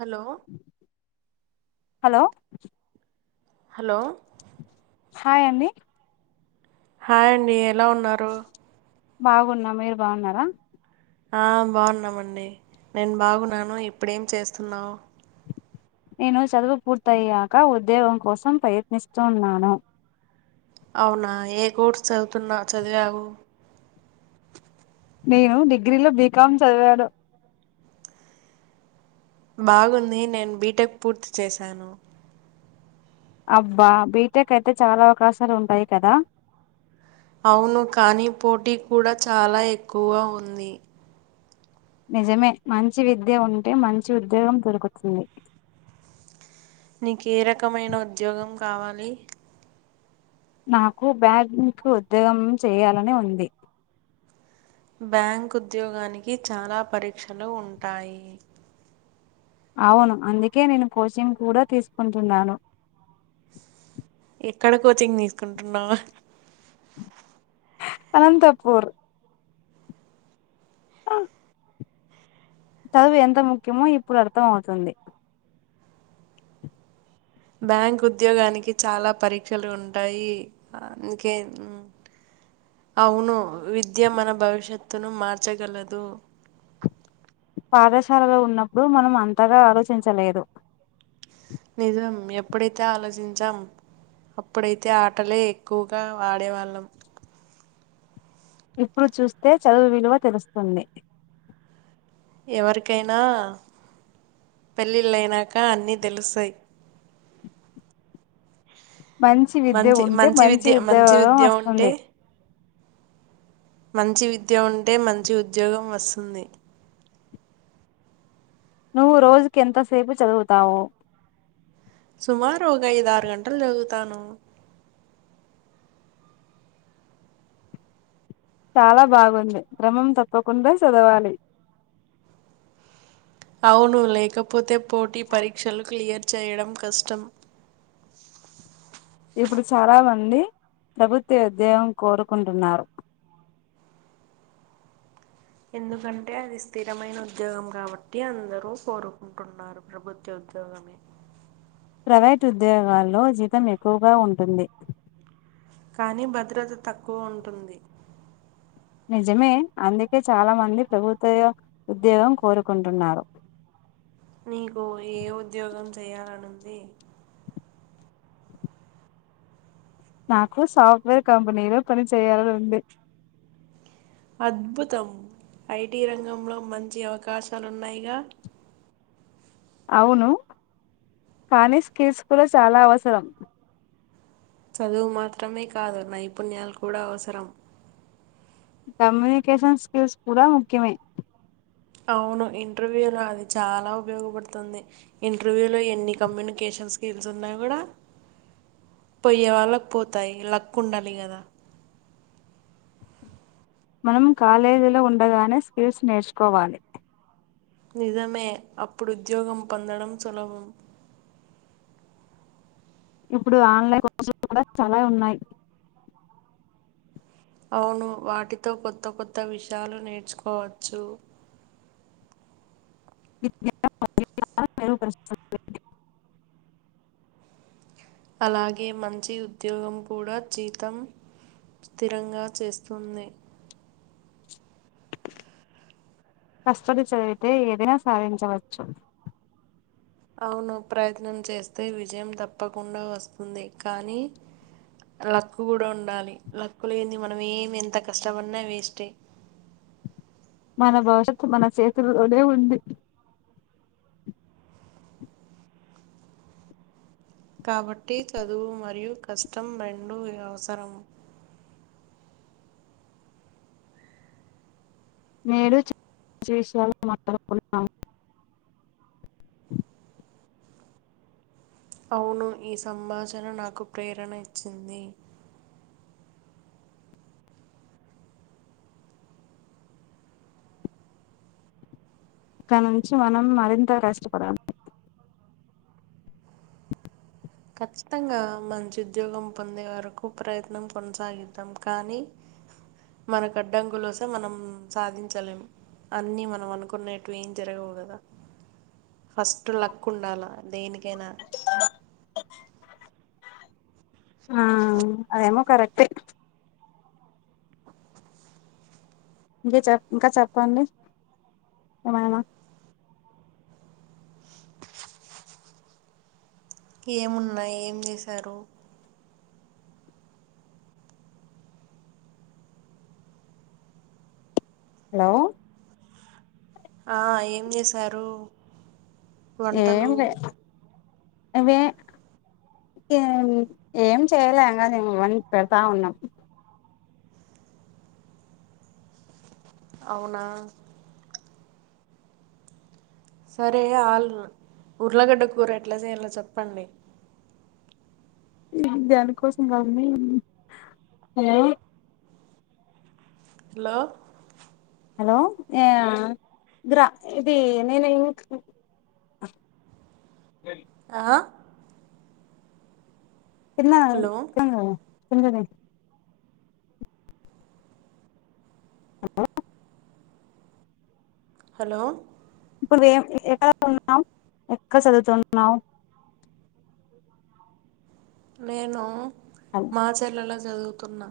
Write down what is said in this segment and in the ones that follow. Hello hello hello hi అండి hi అండి ఎలా ఉన్నారు? బాగున్న. మీరు బాగున్నారా? ఆ బాగున్నామండి. నేను బాగున్నాను. ఇప్పుడేం చేస్తున్నావు? నేను చదువు పూర్తయ్యాక ఉద్యోగం కోసం ప్రయత్నిస్తు ఉన్నాను. అవునా ఏ కోర్స్ చదువుతున్నా చదివావు? నేను డిగ్రీలో బీకామ్ చదివాను. బాగుంది. నేను బీటెక్ పూర్తి చేశాను. అబ్బా బీటెక్ అయితే, చాలా అవకాశాలు ఉంటాయి కదా! అవును. కానీ, పోటీ కూడ చాలా ఎక్కువగా ఉంది. నిజమే మంచి విద్య ఉంటే, మంచి ఉద్యోగం దొరుకుతుంది. నీకు ఏ రకమైన ఉద్యోగం కావాలి? నాకు బ్యాంక్ ఉద్యోగం చేయాలని ఉంది. బ్యాంక్ ఉద్యోగానికి చాలా పరీక్షలు ఉంటాయి. అవును. అందుకే, నేను కోచింగ్ కూడ తీసుకుంటున్నాను. ఎక్కడ కోచింగ్ తీసుకుంటున్నావ్? అనంతపూర్. ఆ చదువు ఎంత ముఖ్యమో ఇప్పుడు అర్థమవుతుంది. బ్యాంక్ ఉద్యోగానికి చాలా పరీక్షలు ఉంటాయి. అందుకే, మ్ అవును విద్య మన భవిష్యత్తును మార్చగలదు. పాఠశాలలో ఉన్నప్పుడు మనం అంతగా ఆలోచించలేదు. నిజం. ఎప్పుడైతే ఆలోచించాం అప్పుడైతే ఆటలే ఎక్కువగా ఆడేవాళ్ళం. ఇప్పుడు చూస్తే చదువు విలువ తెలుస్తుంది. ఎవరికైనా పెళ్ళిళ్ళైనాక అన్నీ తెలుస్తాయి. మంచి విద్య ఉంటే, మంచి ఉద్యోగం వస్తుంది. మంచి విద్య ఉంటే, మంచి ఉద్యోగం వస్తుంది. నువ్వు రోజుకి ఎంతసేపు చదువుతావు? సుమారు ఒక ఐదు ఆరు గంటలు చదువుతాను. చాలా బాగుంది. క్రమం తప్పకుండా చదవాలి. అవును లేకపోతే పోటీ పరీక్షలు క్లియర్ చేయడం కష్టం ఇప్పుడు చాలా మంది ప్రభుత్వ ఉద్యోగం కోరుకుంటున్నారు ఎందుకంటే, అది స్థిరమైన ఉద్యోగం కాబట్టి అందరూ కోరుకుంటున్నారు. ప్రభుత్వ ఉద్యోగమే ప్రైవేటు ఉద్యోగాల్లో జీతం ఎక్కువగా ఉంటుంది. కానీ భద్రత తక్కువ ఉంటుంది. నిజమే. అందుకే, చాలా మంది ప్రభుత్వ ఉద్యోగం కోరుకుంటున్నారు. నీకు ఏ ఉద్యోగం చెయాలనుంది? నాకు సాఫ్ట్వేర్ కంపెనీలో పని చేయాలని ఉంది. అద్భుతం. ఐటి రంగంలో మంచి అవకాశాలున్నాయిగా. అవును. కానీ, స్కిల్స్ కూడ చాలా అవసరం. చదువు మాత్రమే కాదు. నైపుణ్యాలు కూడ అవసరం. కమ్యూనికేషన్ స్కిల్స్ కూడ ముఖ్యమే. అవును ఇంటర్వ్యూ లో అది చాలా ఉపయోగపడుతుంది. ఇంటర్వ్యూ లో ఎన్ని కమ్యూనికేష స్కిల్స్ ఉన్నా కూడా, పోయ్యే వాళ్ళకు పోతాయి. లక్ ఉండాలి కదా! మనం కాలేజీలో ఉండగానే, స్కిల్స్ నేర్చుకోవాలి. నిజమే. అప్పుడు ఉద్యోగం పొందడం సులభం. ఇప్పుడు ఆన్లైన్ కోర్సులు కూడా చాలా ఉన్నాయి అవును వాటితో కొత్త కొత్త విషయాలు నేర్చుకోవచ్చు [inaudible] అలాగే మంచి ఉద్యోగం కూడా జీతం స్థిరంగా చేస్తుంది కష్టపడి చదివితే ఏదైనా సాధించవచ్చు అవును ప్రయత్నం చేస్తే విజయం తప్పకుండా వస్తుంది కానీ లక్కు కూడా ఉండాలి లక్ లేని మనం ఏమి ఎంత కష్టపడినా వేస్టే మన భవిష్యత్ మన చేతుల్లోనే ఉంది కాబట్టి చదువు మరియు కష్టం రెండు ఇగ అవసరం నేడు [unintelligible] విషయాలను మాట్లాడుకున్నాం అవును ఈ సంభాషణ నాకు ప్రేరణ ఇచ్చింది ఇక నుంచి మనం మరింత కష్టపడాలి ఖచ్చితంగా మంచి ఉద్యోగం పొందే వరకు ప్రయత్నం కొనసాగిద్దాం కానీ మనకు అడ్డంకులు వస్తె మనం సాధించలేం అన్ని మనం అనుకున్నేటివి ఏం జరగవు కదా ఫస్ట్ లక్ ఉండాలా దేనికైనా ఊ కరెక్టే ఇంకా చెప్ ఇంకా చెప్పండి ఏమైనా ఏమున్నాయి ఏం చేశారు హలో ఆ ఏం చేసారు వంటలు లే అవే ఏం ఏం చేయలే ఇంకా మేము ఇవన్నీ పెడతా ఉన్నాం అవునా సరే అల్లన్ ఉర్లగడ్డ కూర ఎట్లా చేయాలో చెప్పండి హ్మ్ హు దానికోసం మమ్మి [unintelligible] హలో హలో ఇగ గ్రా ఇది నేను ఇంక్ ఏ ఆ తిన్నార్ హలో [unintelligible] హలో ఇప్పుడు ఏం ఎక్కడ ఉన్నావు ఎక్కడ చదువుతున్నావు నేను అని మా చెల్లలో చదువుతున్నా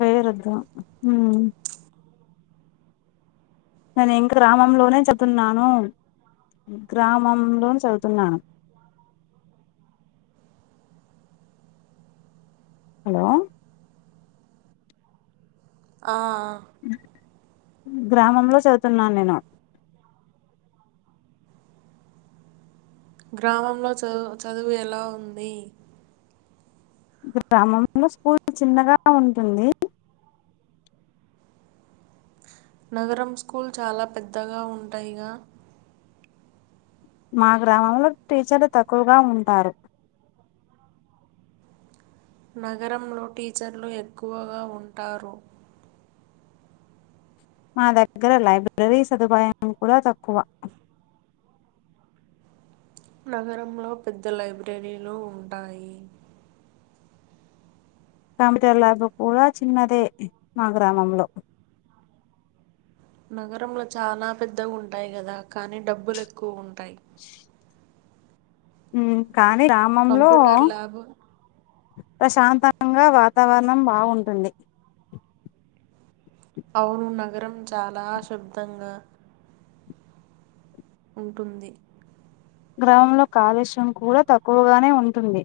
వేరొద్ద మ్మ్ నేను ఇంక గ్రామంలోనే చెప్తున్నాను గ్రామం లోను చదువుతున్నాను హలో ఆ ఆ గ్రామంలో చదువుతున్నాను నేను గ్రామంలో చదు చదువు ఎలా ఉంది గ్రామంలో స్కూల్ చిన్నగా ఉంటుంది నగరం స్కూల్ చాలా పెద్దగా ఉంటాయిగా మా గ్రామంలో టీచర్లు తక్కువగా ఉంటారు నగరంలో టీచర్లు ఎక్కువగా ఉంటారు మా దగ్గర లైబ్రరీ సదుపాయం కూడా తక్కువ నగరంలో పెద్ద లైబ్రరీలు ఉంటాయి కంప్యూటర్ ల్యాబ్ కూడా చిన్నదే మా గ్రామంలో నగరంలో చాలా పెద్ద ఉంటాయి కదా కానీ డబ్బులు ఎక్కువ ఉంటాయి కానీ గ్రామంలో కంప్యూటర్ ల్యాబ్ ప్రశాంతంగా వాతావరణం బావుంటుంది అవును నగరం చాలా షాబ్ధంగా ఉంటుంది గ్రామంలో కాలుష్యం కూడా తక్కువగానే ఉంటుంది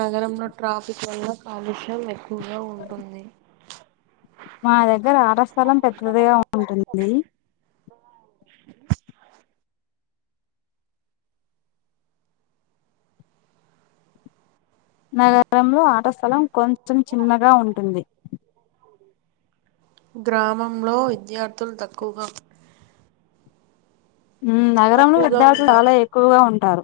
నగరంలో ట్రాఫిక్ వల్ల కాలుష్యం ఎక్కువగా ఉంటుంది మా దగ్గర ఆటస్థలం పెద్దదిగా ఉంటుంది నగరంలో ఆటస్థలం కొంచెం చిన్నగా ఉంటుంది గ్రామంలో విద్యార్థులు తక్కువగా నగరంలో తక్కువగా విద్యార్థులు ఉంటారు. చాలా ఎక్కువగా ఉంటారు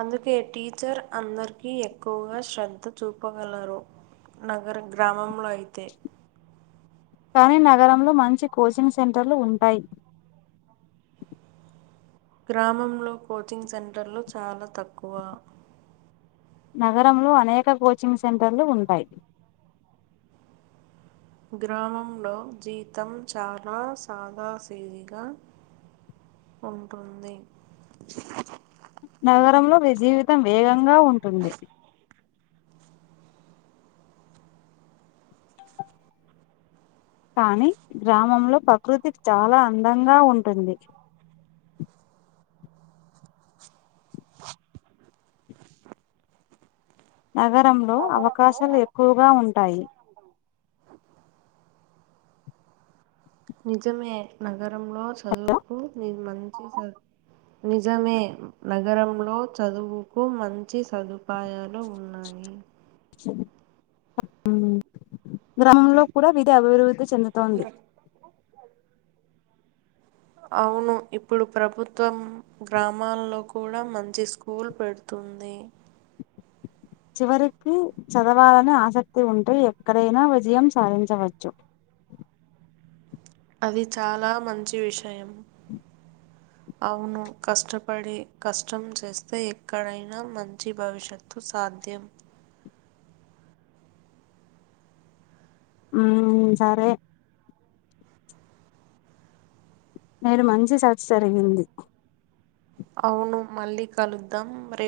అందుకే టీచర్ అందరికీ ఎక్కువగా శ్రద్ధ చూపగలరు నగర గ్రామంలో అయితే కానీ నగరంలో మంచి కోచింగ్ సెంటర్లు ఉంటాయి గ్రామంలో కోచింగ్ సెంటర్లు చాలా తక్కువ నగరంలో అనేక కోచింగ్ సెంటర్లు ఉంటాయి గ్రామంలో జీతం చాలా సాదాసేదిగా ఉంటుంది నగరంలో జీవితం వేగంగా ఉంటుంది కానీ గ్రామంలో ప్రకృతి చాలా అందంగా ఉంటుంది నగరంలో అవకాశాలు ఎక్కువగా ఉంటాయి నిజమే నగరంలో చదువుకు ని మ నిజమే నగరంలో చదువుకు మంచి చదువు అపాయాలు ఉన్నాయి గ్రామంలో కూడా విధి అభివృద్ధి చెందుతోంది అవును ఇప్పుడు ప్రభుత్వం గ్రామాల్లో కూడా మంచి స్కూల్ పెడుతు ఉంది చివరికి చదవాలని ఆసక్తి ఉంటే ఎక్కడైనా విజయం సాధించవచ్చు అ అది చాలా మంచి విషయం అవును కష్టపడి కష్టం చేస్తే ఎక్కడైనా మంచి భవిష్యత్తు సాధ్యం అ సరే మీేరు మంచి సర్చ్ జరిగింది అవును మళ్ళీ కలుద్దాంటి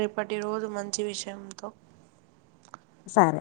రేపటి రోజు మంచి విషయంతో సరే